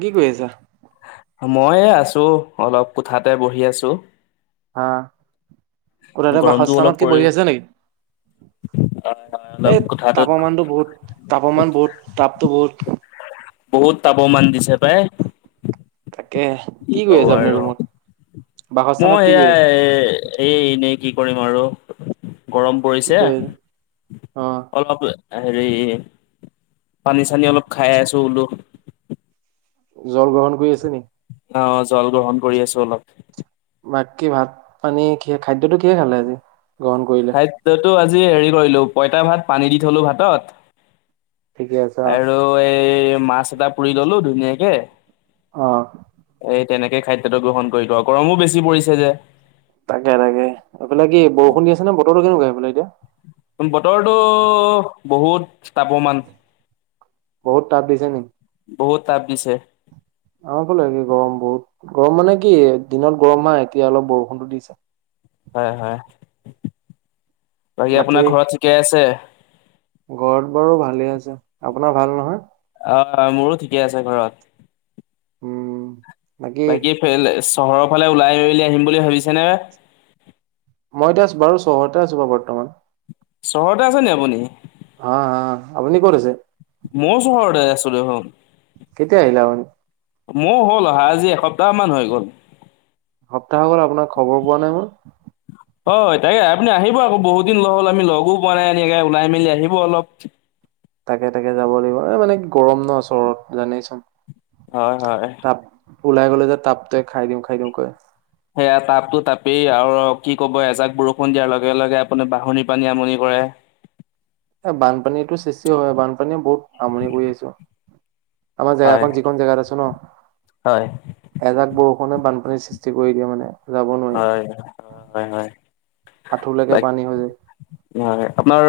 কি কৰি আছা? মই এই আছো অলপ কোঠাতে বহি আছো। আহ, কোঠাতে গৰমটো বাসস্থানত কি বহি আছে নেকি? অ অ। এ তাপামানটো বহুত, তাপামান বহুত, তাততো বহুত বহুত তাপমান দিছে পাই। তাকে কি কৰি কব আছে আপুনি আৰু, ৰুমত? বাসস্থানত মই কি কৰি সেয়া আছে? এ এই এনেই কি কৰিম আৰু গৰম কি পৰিছে কৰি আছে? অ', অলপ হেৰি, পানী-চানী অলপ খাই আছোঁ বোলো। জল গ্ৰহণ কৰি আছে নেকি? অ, জল গ্ৰহণ কৰি আছো অলপ। বাক্কী ভাত পানী কি খাদ্য টো কিহে খালে আজি গ্ৰহণ কৰি খাদ্যতো আজি হেৰি কৰিলো পইতা ভাত পানী দি থলো ভাতত। ঠিকে আছা? ত' এই মাছ এটা পুৰি ললো ধুনীয়াকে। অহ। এই তেনেকে খাদ্যটো গ্ৰহণ কৰিলো আৰু গৰমো বেছি পৰিছে যে। তাকে-তাকে এইফালে কি বৰষুণ দি আছে নে বতৰটো কেনেকুৱা এইফালে এতিয়া? বতৰটো বহুত তাপ'মান। বহুত তাপ দিছে নেকি? বহুত তাপ দিছে। অ বোলো একে গৰম বহুত। গৰম মানে কি দিনত গৰম আ এতিয়া অলপ বৰষুণতো দিছে। হয় হয়, বাকী আপোনাৰ ঘৰত ঠিকে আছে? ঘৰত বাৰু ভালে আছে, আপোনাৰ ভাল নহয়? অ অ, মোৰো ঠিকে আছে ঘৰত। উম বাকী ফেল চহৰৰ ফালে ওলাই মেলি আহিম বুলি ভাবিছে নে? মই এতিয়া বাৰু চহৰতে আছো বাৰু বৰ্তমান। চহৰতে আছেনি আপুনি? অহ অহ, আপুনি ক'ত আছে? ময়ো চহৰতে আছো দেখুন। কেতিয়া আহিলে আপুনি? মোৰ হ'ল আহা আজি এসপ্তাহ মান হৈ গ'ল। এসপ্তাহ হৈ গ'ল আপোনাৰ খবৰ পোৱা নাই মই। হয় হয়, তাকে আপুনি আহিব আকৌ বহুত দিন হ'ল আমি লগো পোৱা নাই এনেকে ওলাই মেলি আহিব অলপ। তাকে-তাকে যাব লাগিব। এ মানে গৰম ন চহৰত জানেইচোন। হয় হয়। তাপ, ওলাই গ'লে যে তাপটোয়ে খাই দিওঁ খাই দিওঁ কৰে। সেয়া তাপতো তাপেই আৰু কি কব এজাক বৰষুণ দিয়াৰ লগে লগে আপুনি বাঢ়নিৰ পানীয়ে আমনি কৰে। এ বানপানী টো সৃষ্টি হয়, বানপানীয়ে বহুত আমনি কৰি। [unintelligible] আমাৰ জেগা হয় কন যিকন জেগাত আছো ন হয় এজাক বৰষুণে বানপানীৰ সৃষ্টি কৰি দিয়ে মানে। যাব নোৱাৰি, হয় হয় হয় আঠুৰলৈকে লাইক পানী হৈ যায়। হয়, আপনাৰ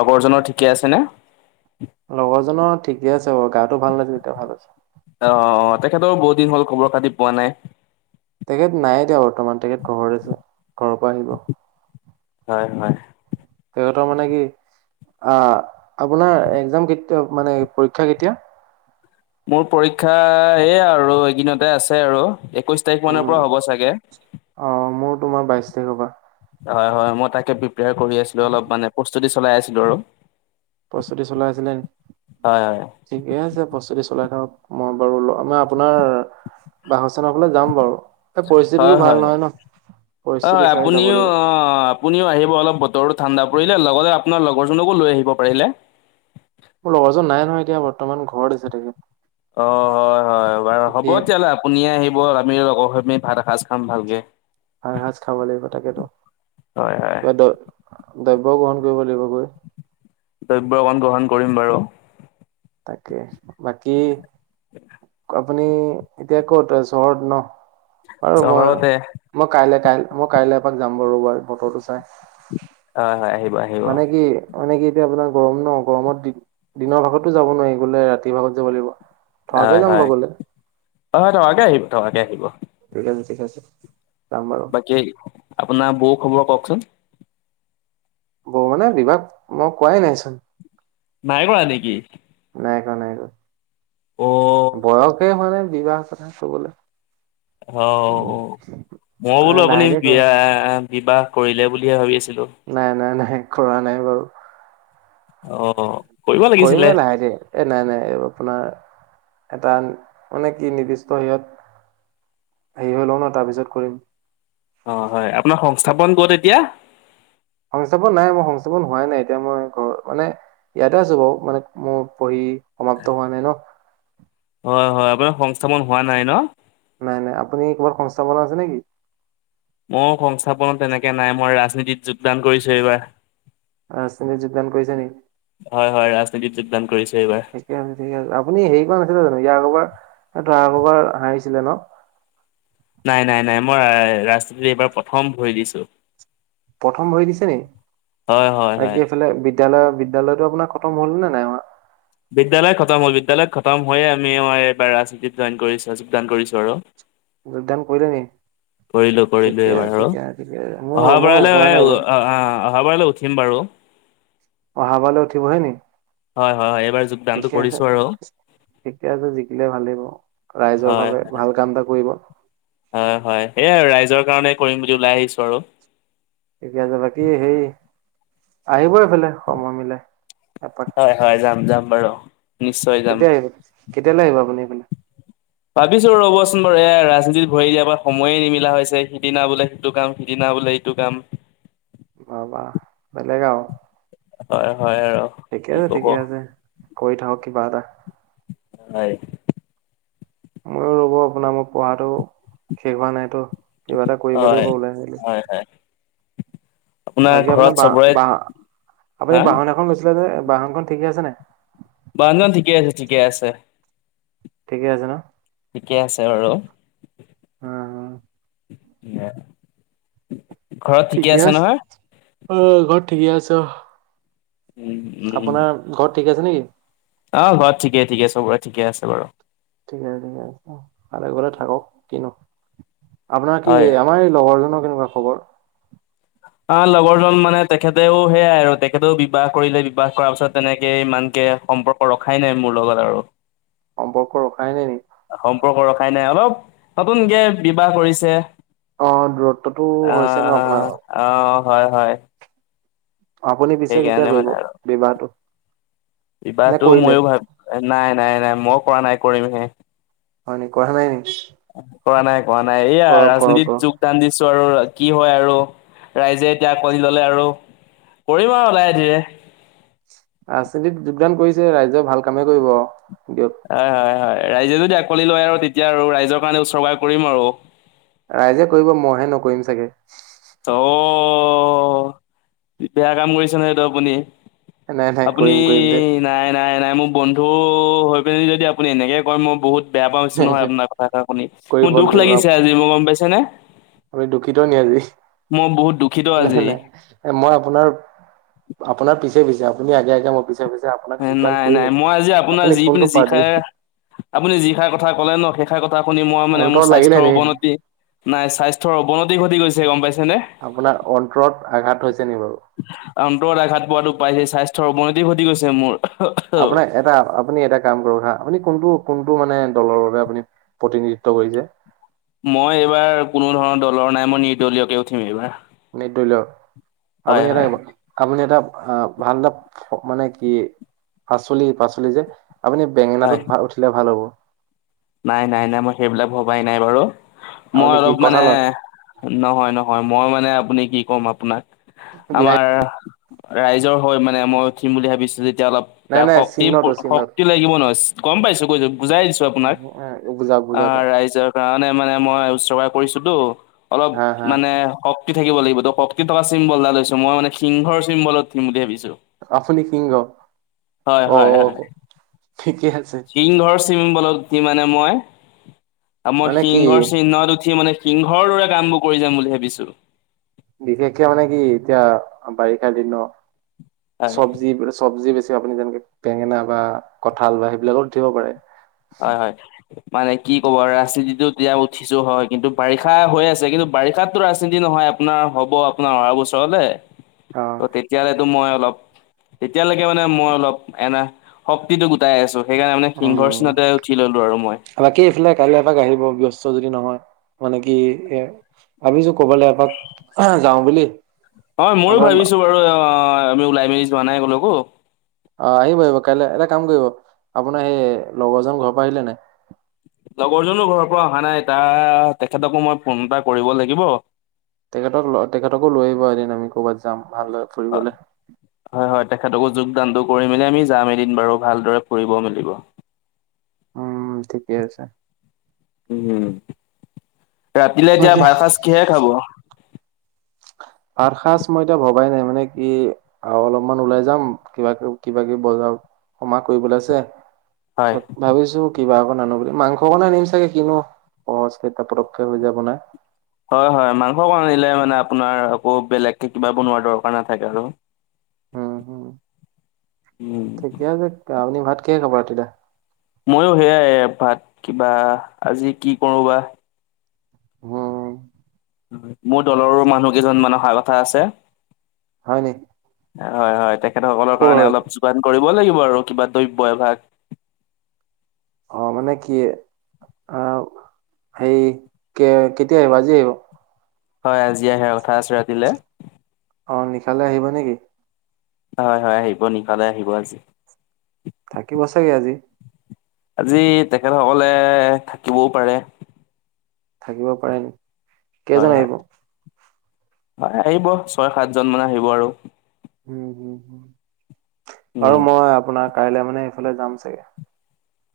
লগৰ জনৰ ঠিকেই আছেনে? লগৰজনৰ ঠিকে আছে বাৰো গাটো ভাল নাছিল এতিয়া ভাল হৈছে। অ অ অ তেখেতৰ বহুত দিন হ'ল খবৰ খাতি পোৱা নাই। তেখেত নাই দিয়া বৰ্তমান তেখেত ঘৰত আছে, ঘৰৰ পৰা আহিব। হয় হয়। তেখেতৰ মানে কি অ আপোনাৰ এক্জাম কেতয়া মানে পৰীক্ষা কেতিয়া? মোৰ পৰীক্ষা এইয়া আৰু এই কেইদিনতে আছে আৰু একৈশ এক তাৰিখ মানৰ উম পৰা হ'ব চাগে? অ' মোৰ তোমাৰ বাইশ তাৰিখৰ পৰা হয়-হয় মই তাকে প্ৰিপায়াৰ কৰি আছিলো অলপ মানে প্ৰস্তুতি চলাই আছিলো আৰু৷ প্ৰস্তুতি চলাই আছিলে নেকি? হয় হয়। ঠিকে আছে প্ৰস্তুতি চলাই থাকক মই বাৰু মই আপোনাৰ বাসস্থানৰ ফালে যাম বাৰু এই হয় পৰিস্থিতিটো হয় ভাল নহয় ন হয় হয় পৰিস্থিতি চাই যাব আপুনিও অ লাগিব৷ আপুনিও আহিব অলপ বতৰতো ঠাণ্ডা পৰিলে লগতে আপোনাৰ লগৰজনকো লৈ আহিব পাৰিলে। মোৰ লগৰজন নাই নহয় এতিয়া বৰ্তমান ঘৰত আছে তেখেত। অ হয় হয় বাৰু হ'ব এতিয়া তেতিয়া হ'লে আপ পুনিয়েই আহিব আমি লগৰ খিনি ভাত এসাঁজ খাম ভালকে। ভাত এসাজ খাব লাগিব তাকেতো হয় হয়। কিবা দ দ্ৰব্য গ্ৰহণ কৰিব লাগিব গৈ। দ্ৰব্য অ গ্ৰহণ কৰিম বাৰু। তাকে বাকী আপুনি এতিয়া কত চহৰত ন বাৰু মই চহৰতে মই কাইলৈ কাই মই কাইলৈ এপাক যাম বাৰো ৰবা বতৰটো চাই। হয় হয় আহিব আহিব মানে হয় কি মানে কি এতিয়া আপোনাৰ গৰম ন গৰমত দি দিনৰ ভাগত তো যাব নোৱাৰি গলে ৰাতিৰ ভাগত যাব লাগিব৷ থকাকে যাম বাৰু হয়-হয় গ'লে অহ হয় থকাকে আহিব থকাকে আহিব৷ ঠিকে আছে ঠিকে যাম বাৰু৷ কেই আপোনাৰ বৌ খবৰ কওঁকচোন? বৌ মানে বিবাহ মই কোৱাই নাইচোন৷ নাই কৰা নেকি? নাই কৰা নাই কৰা৷ অহ বয়সে হোৱা নাই বিবাহ কথা কবলে৷ অঁহ মই মানে বোলো আপুনি লাহে ধীৰে কৰিম বিয়া বিবাহ কৰিলে বুলিহে ভাবি আছিলোঁ৷ নাই-নাই-নাই কৰা নাই বাৰু৷ অহ কৰিম লাহে ধীৰে৷ এই নাই নাই এই আপোনাৰ এটা মানে কি নিৰ্দিষ্ট হেৰিত হেৰি হৈ লওঁ ন তাৰপিছত কৰিম৷ অঁহ হয় আপোনাৰ সংস্থাপন ক'ত এতিয়া? সংস্থাপন নাই মই সংস্থাপন হোৱাই নাই এতিয়া মই ঘৰ মানে ইয়াতে আছো বাৰু মানে মোৰ পঢ়ি সমাপ্ত হোৱা নাই ন? হয় হয় আপোনাৰ সংস্থাপন হোৱা নাই ন? নাই নাই আপুনি কবাত সংস্থাপন আছে নে কি? ময়ো সংস্থাপনত তেনেকৈ নাই মই ৰাজনীতিত যোগদান কৰিছোঁ এইবাৰ৷ ৰাজনীতিত যোগদান কৰিছে নেকি হয়-হয় ৰাজনীতিত যোগদান কৰিছে এইবাৰ৷ ঠিকে আছে আপুনি হেৰি কৰা নাছিলে জানো ইয়াৰ আগৰ বাৰ হাৰিছিলে ন? নাই-নাই-নাই মই ৰাজনীতি এইবাৰ প্ৰথম ভৰি দিছোঁ৷ প্ৰথম ভৰি দিছে নি হয় হয় হয় বাকী এইফালে বিদ্যালয় বিদ্যলয়তো আপোনাৰ খতম হল নে নাই হোৱা? বিদ্যালয় খতম হ'ল বিদ্যালয়ত খতম হৈয়ে আমি আমাৰ এইবাৰ ৰাজনীতিত জৈন কৰিছোঁ যোগদান কৰিছোঁ আৰু৷ যোগদান কৰিলে নি? কৰিলো-কৰিলো ঠিকে এইবাৰ আৰু ঠিকে ঠিকে মোৰ অহা মোৰ বাৰলে হোৱা নাই অহ বাৰু অহ অহা বাৰ লৈ উঠিম বাৰু৷ অহা বাৰলে উঠিবহে নি? হয়-হয়-হয় এইবাৰ যোগদানটো ঠিকে কৰিছো আছে আৰু৷ ঠিকে আছে জিকিলে ভাল বাওঁ ৰাইজৰ ভাৱে ভাল কাম এটা কৰিব৷ হয়-হয় সেইয়াই আৰু ৰাইজৰ কাৰণে কৰিম বুলি ওলাই আহিছো আৰু৷ ঠিকে আছে বাকী সেই আহিব এইফালে সময় মিলাই এপাক৷ হয়-হয় যাম-যাম বাৰু৷ নিশ্চয় যাম কেতিয়া আহিব কেতিয়ালৈ আহিব আপুনি এইপিনে? ভাবিছো ৰ'বচোন বাৰু এয়া ৰাজনীতিত ভৰি দিয়াৰ পৰা সময়ে নিমিলা হৈছে সিদিনা বোলে সিটো কাম সিদিনা বোলে, টো কাম, বা বাহ বেলেগ আও, হয় হয় আৰু ঠিকে কি আছে ক'ব ঠিকে আছে কৈ থাক কিবা এটা৷ হয় ময়ো ৰ'ব আপোনাৰ মোৰ পঢ়াটো শেষ হোৱা নাইতো কিবা এটা কৰিব হয় লাগিব ওলাই মেলি৷ হয় হয় বাকী ঘৰত আপোনাৰ বাহ চবৰে বাহ আপুনি হা বাহন এখন গৈছিলে যে বাহনখন ঠিকে আছে নাই। বাহন খন ঠিকে আছে ঠিকে আছে। ঠিকে আছে ন। ঠিকেই আছে বাৰু উম কি হে, ঠিকে আছে অ ঘৰত ঠিকে আছে। উম উম আপোনাৰ ঘৰত ঠিক আছে নেকি। অ ঘৰত ঠিকেই ঠিকে চবৰে ঠিকে আছে বাৰু ঠিক আছে ঠিকে আছে অ ভালে কোখলে থাক কি নো। আপোনাৰ কি হয় আমাৰ এই লগৰজনৰ কেনেকুৱা খবৰ। অ লগৰজন মানে তেখেতেও সেয়াই আৰু তেখেতেও বিবাহ কৰিলে বিবাহ কৰাৰ পিছত তেনেকে ইমানকে সম্পৰ্ক। ৰখাই নাই মোৰ লগত আৰু সম্পৰ্ক ৰখাই নাই নেকি। সম্পৰ্ক ৰখাই নাই অলপ নতুনকে বিবাহ কৰিছে। অ দূৰত্বটো হৈছে ন আপোনাৰ। অ হয় হয়। আপুনি পিছে কেতিয়া সেইকাৰণে কৰিব বিবাহটো। বিবাহ নে টো কৰিলে মইয়ো ভাবিম নাই নাই নাই মই কৰা নাই কৰিম হে। হয় নি কৰা নাই নি। কৰা নাই কৰা নাই এইয়া কৰক কৰক ৰাজনীতিৰ কৰক যুগ, দান দিছো আৰু কি হয় আৰু ৰাইজে এতিয়া আকোৱালি ললে আৰু কৰি়ম আৰু লাহে ধীৰে। ৰাজনীতিত যোগদান কৰিছে ৰাইজেও ভাল কামেই কৰিব দিয়ক। হয় হয় হয় ৰাইজে যদি আকোৱি লয় আৰু তেতিয়া আৰু ৰাইজৰ কাৰণে উচৰ্গা কৰিম আৰু ৰাইজে কৰিব মইহে নকৰিম চাগে। অ বেয়া কাম কৰিছে নহয় এইটো আপুনি। নাই নাই আপুনি কৰিম কৰিম ধেত নাই নাই নাই মোৰ বন্ধু হৈ পিনি যদি আপুনি এনেকে কয় মই বহুত, বেয়া পাওঁছো নাই নহয় নাই আপোনাৰ কথা ষাৰ শুনি কৰিব মোৰ দুখ লাগিব লাগিছে আজি মোৰ গম পাইছে নে। আপুনি দুখিত নি আজি মই বহুত দুখিত নাই আজি নাই। এ মই আপোনাৰ আপোনাৰ পিছে পিছে আপুনি আগে আগে মই পিছে পিছে, আপোনাক যোগদান নাই নাই কৰিমেই মই আজি আপোনাৰ আপুনি যি কোনটো পিনি যি পাৰ্টি খাই, আপুনি যি খাৰ কথা ক'লে ন সেই খাৰ কথা শুনি মই মানে মোৰ অন্তৰত লাগিলে স্বাস্থ্যৰ নি অৱনতি। নাই স্বাস্থ্যৰ অৱনতি ঘটি গৈছে গম পাইছে নে। আপোনাৰ অন্তৰত আঘাত হৈছে নি বাৰু অন্তৰত আঘাত পোৱাতো পাইছে স্বাস্থ্যৰ অৱনতি ঘটি গৈছে মোৰ। আপোনাৰ এটা আপুনি এটা। কাম কৰক হা আপুনি কোনটো কোনটো মানে দলৰ বাবে আপুনি প্ৰতিনিধিত্ব কৰিছে। মই এইবাৰ কোনো ধৰণৰ দলৰ নাই মই নিৰ্দলীয়কে উঠিম এইবাৰ। নিদলিয় হয় আপুনি এটা হয় আপুনি এটা অ, ভাল এটা মানে কি পাচলি -পাচলি যে আপুনি বেঙেনাটোত হয় ভাল উঠিলে ভাল হ'ব। নাই, নাই, নাই মই সেইবিলাক ভবাই নাই বাৰু মই আপুনি কি অলপ মানে কঁঠালত নহয়- নহয় মই মানে আপুনি কি ক'ম আপোনাক, বিলাহী আমাৰ ৰাইজৰ হয় মানে মই উঠিম বুলি ভাবিছো যেতিয়া অলপ নাই গাত নাই শক্তি চিহ্নটো চিহ্নত শক্তি লাগিব নহয় গম পাইছো কৈছো বুজাই দিছো আপোনাক। [unintelligible] অ ৰাইজৰ কাৰণে মানে মই উচৰ্গা কৰিছোতো হা অলপ হা মানে, শক্তি থাকিব লাগিব ত শক্তি থকা চিম্বল এটা লৈ মই মানে সিংহৰ চিম্বলত উঠিম বুলি ভাবিছো। আপুনি সিংহ হয় অ হয় হয় ঠিকে আছে। সিংহৰ চিম্বলত উঠি মানে মই, আ মই মানে কি সিংহৰ চিহ্নত উঠি মানে সিংহৰ দৰে কাম বোৰ কৰি যাম বুলি ভাবিছো বিশেষকে মানে কি এতিয়া বাৰিষা দিন ন হয় চব্জি- চব্জি বেছি আপুনি যেনেকে বেঙেনা বা কঁঠাল বা, সেইবিলাকত উঠিব পাৰে হয়, হয়। মানে কি ক'ব ৰাজনীতিতটো এতিয়া উঠিছো হয়, কিন্তু বাৰিষা হৈ আছে কিন্তু বাৰিষাততো ৰাজনীতি নহয়। আপোনাৰ হ'ব আপোনাৰ অহা বছৰলে ত, অ'। তেতিয়াহলে মই অলপ, তেতিয়ালৈকে মানে মই অলপ এনা শক্তি- ক্তিটো গোটাই আছো সেইকাৰণে সিংহৰ উম চিনতে উঠি ললো আৰু মই। বাকী এইফালে কাইলৈ এপাক আহিব ব্যস্ত যদি নহয়, মানে কি এ ভাবিছো ক'বাল এপাক যাওঁ বুলি। হয় ময়ো আপোনাৰ ভাবিছোঁ বাৰু অ আমি ওলাই মেলি যোৱা নাই কলৈকো অ, আহিব আহিব কাইলৈ- এটা কাম কৰিব আপোনাৰ সেই লগৰজন ঘৰ পৰা আহিলে নাই? লগৰজনো ঘৰৰ পৰা অহা নাই এ তা তেখেতকো মই ফোন এটা কৰিব লাগিব তেখেতক ল তেখেতকো লৈ আহিব এদিন আমি কৰ'বাত যাম ভাল অ। হয়, হয় তেখেতকো যোগদানটো কৰি মেলি আমি যাম এদিন বাৰু ভালদৰে ফুৰিব মেলিব। উম, ঠিকে আছে। উম, ৰাতিলে এতিয়া বাকী ভাত সাজ কিহেৰে খাব? ভাত সাজ মই এতিয়া ভবাই নাই মানে কি? আৰু অলপমান ওলাই যাম কিবা কিবা কিবি বজাৰ সমাৰ কৰিবলৈ আছে। হয়, ভাবিছো। কিবা অকণ আনো বুলি মাংসকণে আনিম চাগে কিনো সহজ কেইটা পতক কে হৈ যায় বনাই। হয়, হয় মাংসকন আনিলে মানে আপোনাৰ আকৌ বেলেগকে কিবা বনোৱাৰ দৰকাৰ নাথাকে আৰু উম, হম, উম, ঠিকে আছে আপুনি ভাত কিহে খাব ৰাতি লে? মইও সেয়াই ভাত কিবা আজি কি কৰো বা উম। মোৰ দলৰো মানুহ কেইজন মানে অহা কথা আছে হয় নেকি। হয়, হয় তেখেত সকলৰ কাৰণে অলপ যোগান কৰিব লাগিব আৰু কিবা দ্ৰব্য এভাগ। অ, মানে কি, আ, হেই কে কেতিয়া আহিব আজি আহিব? হয়, আজি আহা কথা আছে ৰাতিলে। অঁ, নিশালৈ আহিব নেকি? হয়, হয় আহিব নিশালে আহিব আজি। থাকিব চাগে আজি। আজি তেখেত সকলে থাকিবও পাৰে। থাকিব পাৰে নেকি? হয়, হয়, হয় আহিব ছয় সাতজন মান আহিব আৰু। উম, হম, উম, বাৰু মই আপোনাৰ কাইলে মানে সেইফালে যাম চাগে।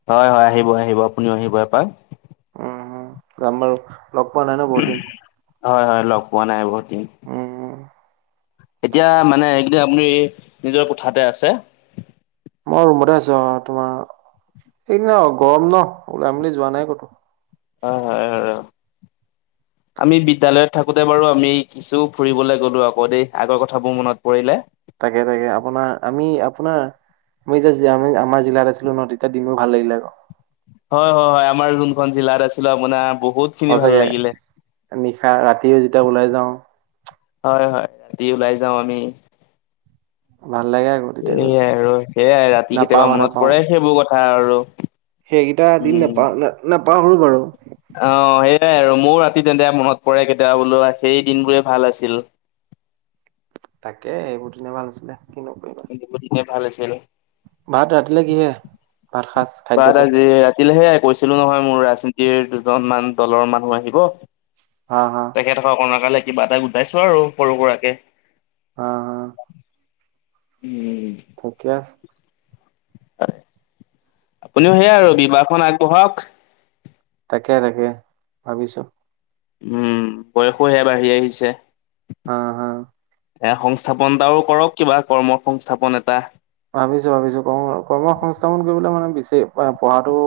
হয়, হয় আহিব -আহিব আপুনিও আহিব এপাক উম যাম বাৰো লগ পোৱা নাই ন বহুত দিন। হয় হয় লগ পোৱা নাই বহুত দিন। উম এতিয়া মানে এইদিন আপুনি নিজৰ কোঠাতে আছে। মই ৰুমতে আছো অ তোমাৰ এইদিনা গৰম ন ওলাই মেলি যোৱা নাই কতো। অ, হয় হয়। [inaudible] আমি বিদ্যালয়ত থাকোতে বাৰু আমি কিছু ফুৰিবলৈ গলো আকৌ দেই, আগৰ কথাবোৰ মনত পৰিলে তাকে তাকে আপোনাৰ আমি আপোনাৰ মই যে আমাৰ জিলাত আছিলো নহয় তেতিয়া দিনো ভাল লাগিলে আক। হয়, হয়, হয় আমাৰ যোনখন জিলাত আছিলো আপোনাৰ বহুত খিনি ভাল সচাগে লাগিলে নিশা ৰাতিও যেতিয়া ওলাই যাওঁ। হয়, হয় ৰাতি ওলাই যাওঁ আমি। ভাল লাগে আৰু সেৱাই আৰু সেইয়াই ৰাতি কেতিয়াবা মনত নাপাওঁ পৰে সেইবোৰ কথা আৰু সেইকেইটা উম দিন নাপাওঁ ন নাপাহৰো বাৰু অ সেইয়াই আৰু মোৰ ৰাতি তেন্তে মনত পৰে কেতিয়াবা বোলো সেই দিন বোৰে ভাল আছিল। তাকে এইবোৰ দিনে ভাল আছিলে কি নো কৰিম। বহু দিনে ভাল আছিল। ভাত ৰান্ধিলে কিহে ভাত সাজ। ব খাদ্যটো আজি ৰাতিলেহে কৈছিলো নহয় মোৰ ৰাজনীতিৰ দুজন মান দলৰ মানুহ আহিব। হা হা। তেখেত কণ কালে কিবা এটা গোটাইছো আৰু সৰু হোৰাকে। হম হম। ওম, [unintelligible] আপুনিও সেয়াই আৰু বিবাহখন আগবঢ়াক। তাকে তাকে ভাবিছো। উম বয়সো সেয়া বাঢ়ি আহিছে। হা হা, এ সংস্থাপনটাও কৰক কিবা কৰ্ম সংস্থাপন এটা। ভাবিছো ভাবিছো ক কৰ্ম সংস্থাপন কৰিবলৈ মানে বেছি পঢ়াটো।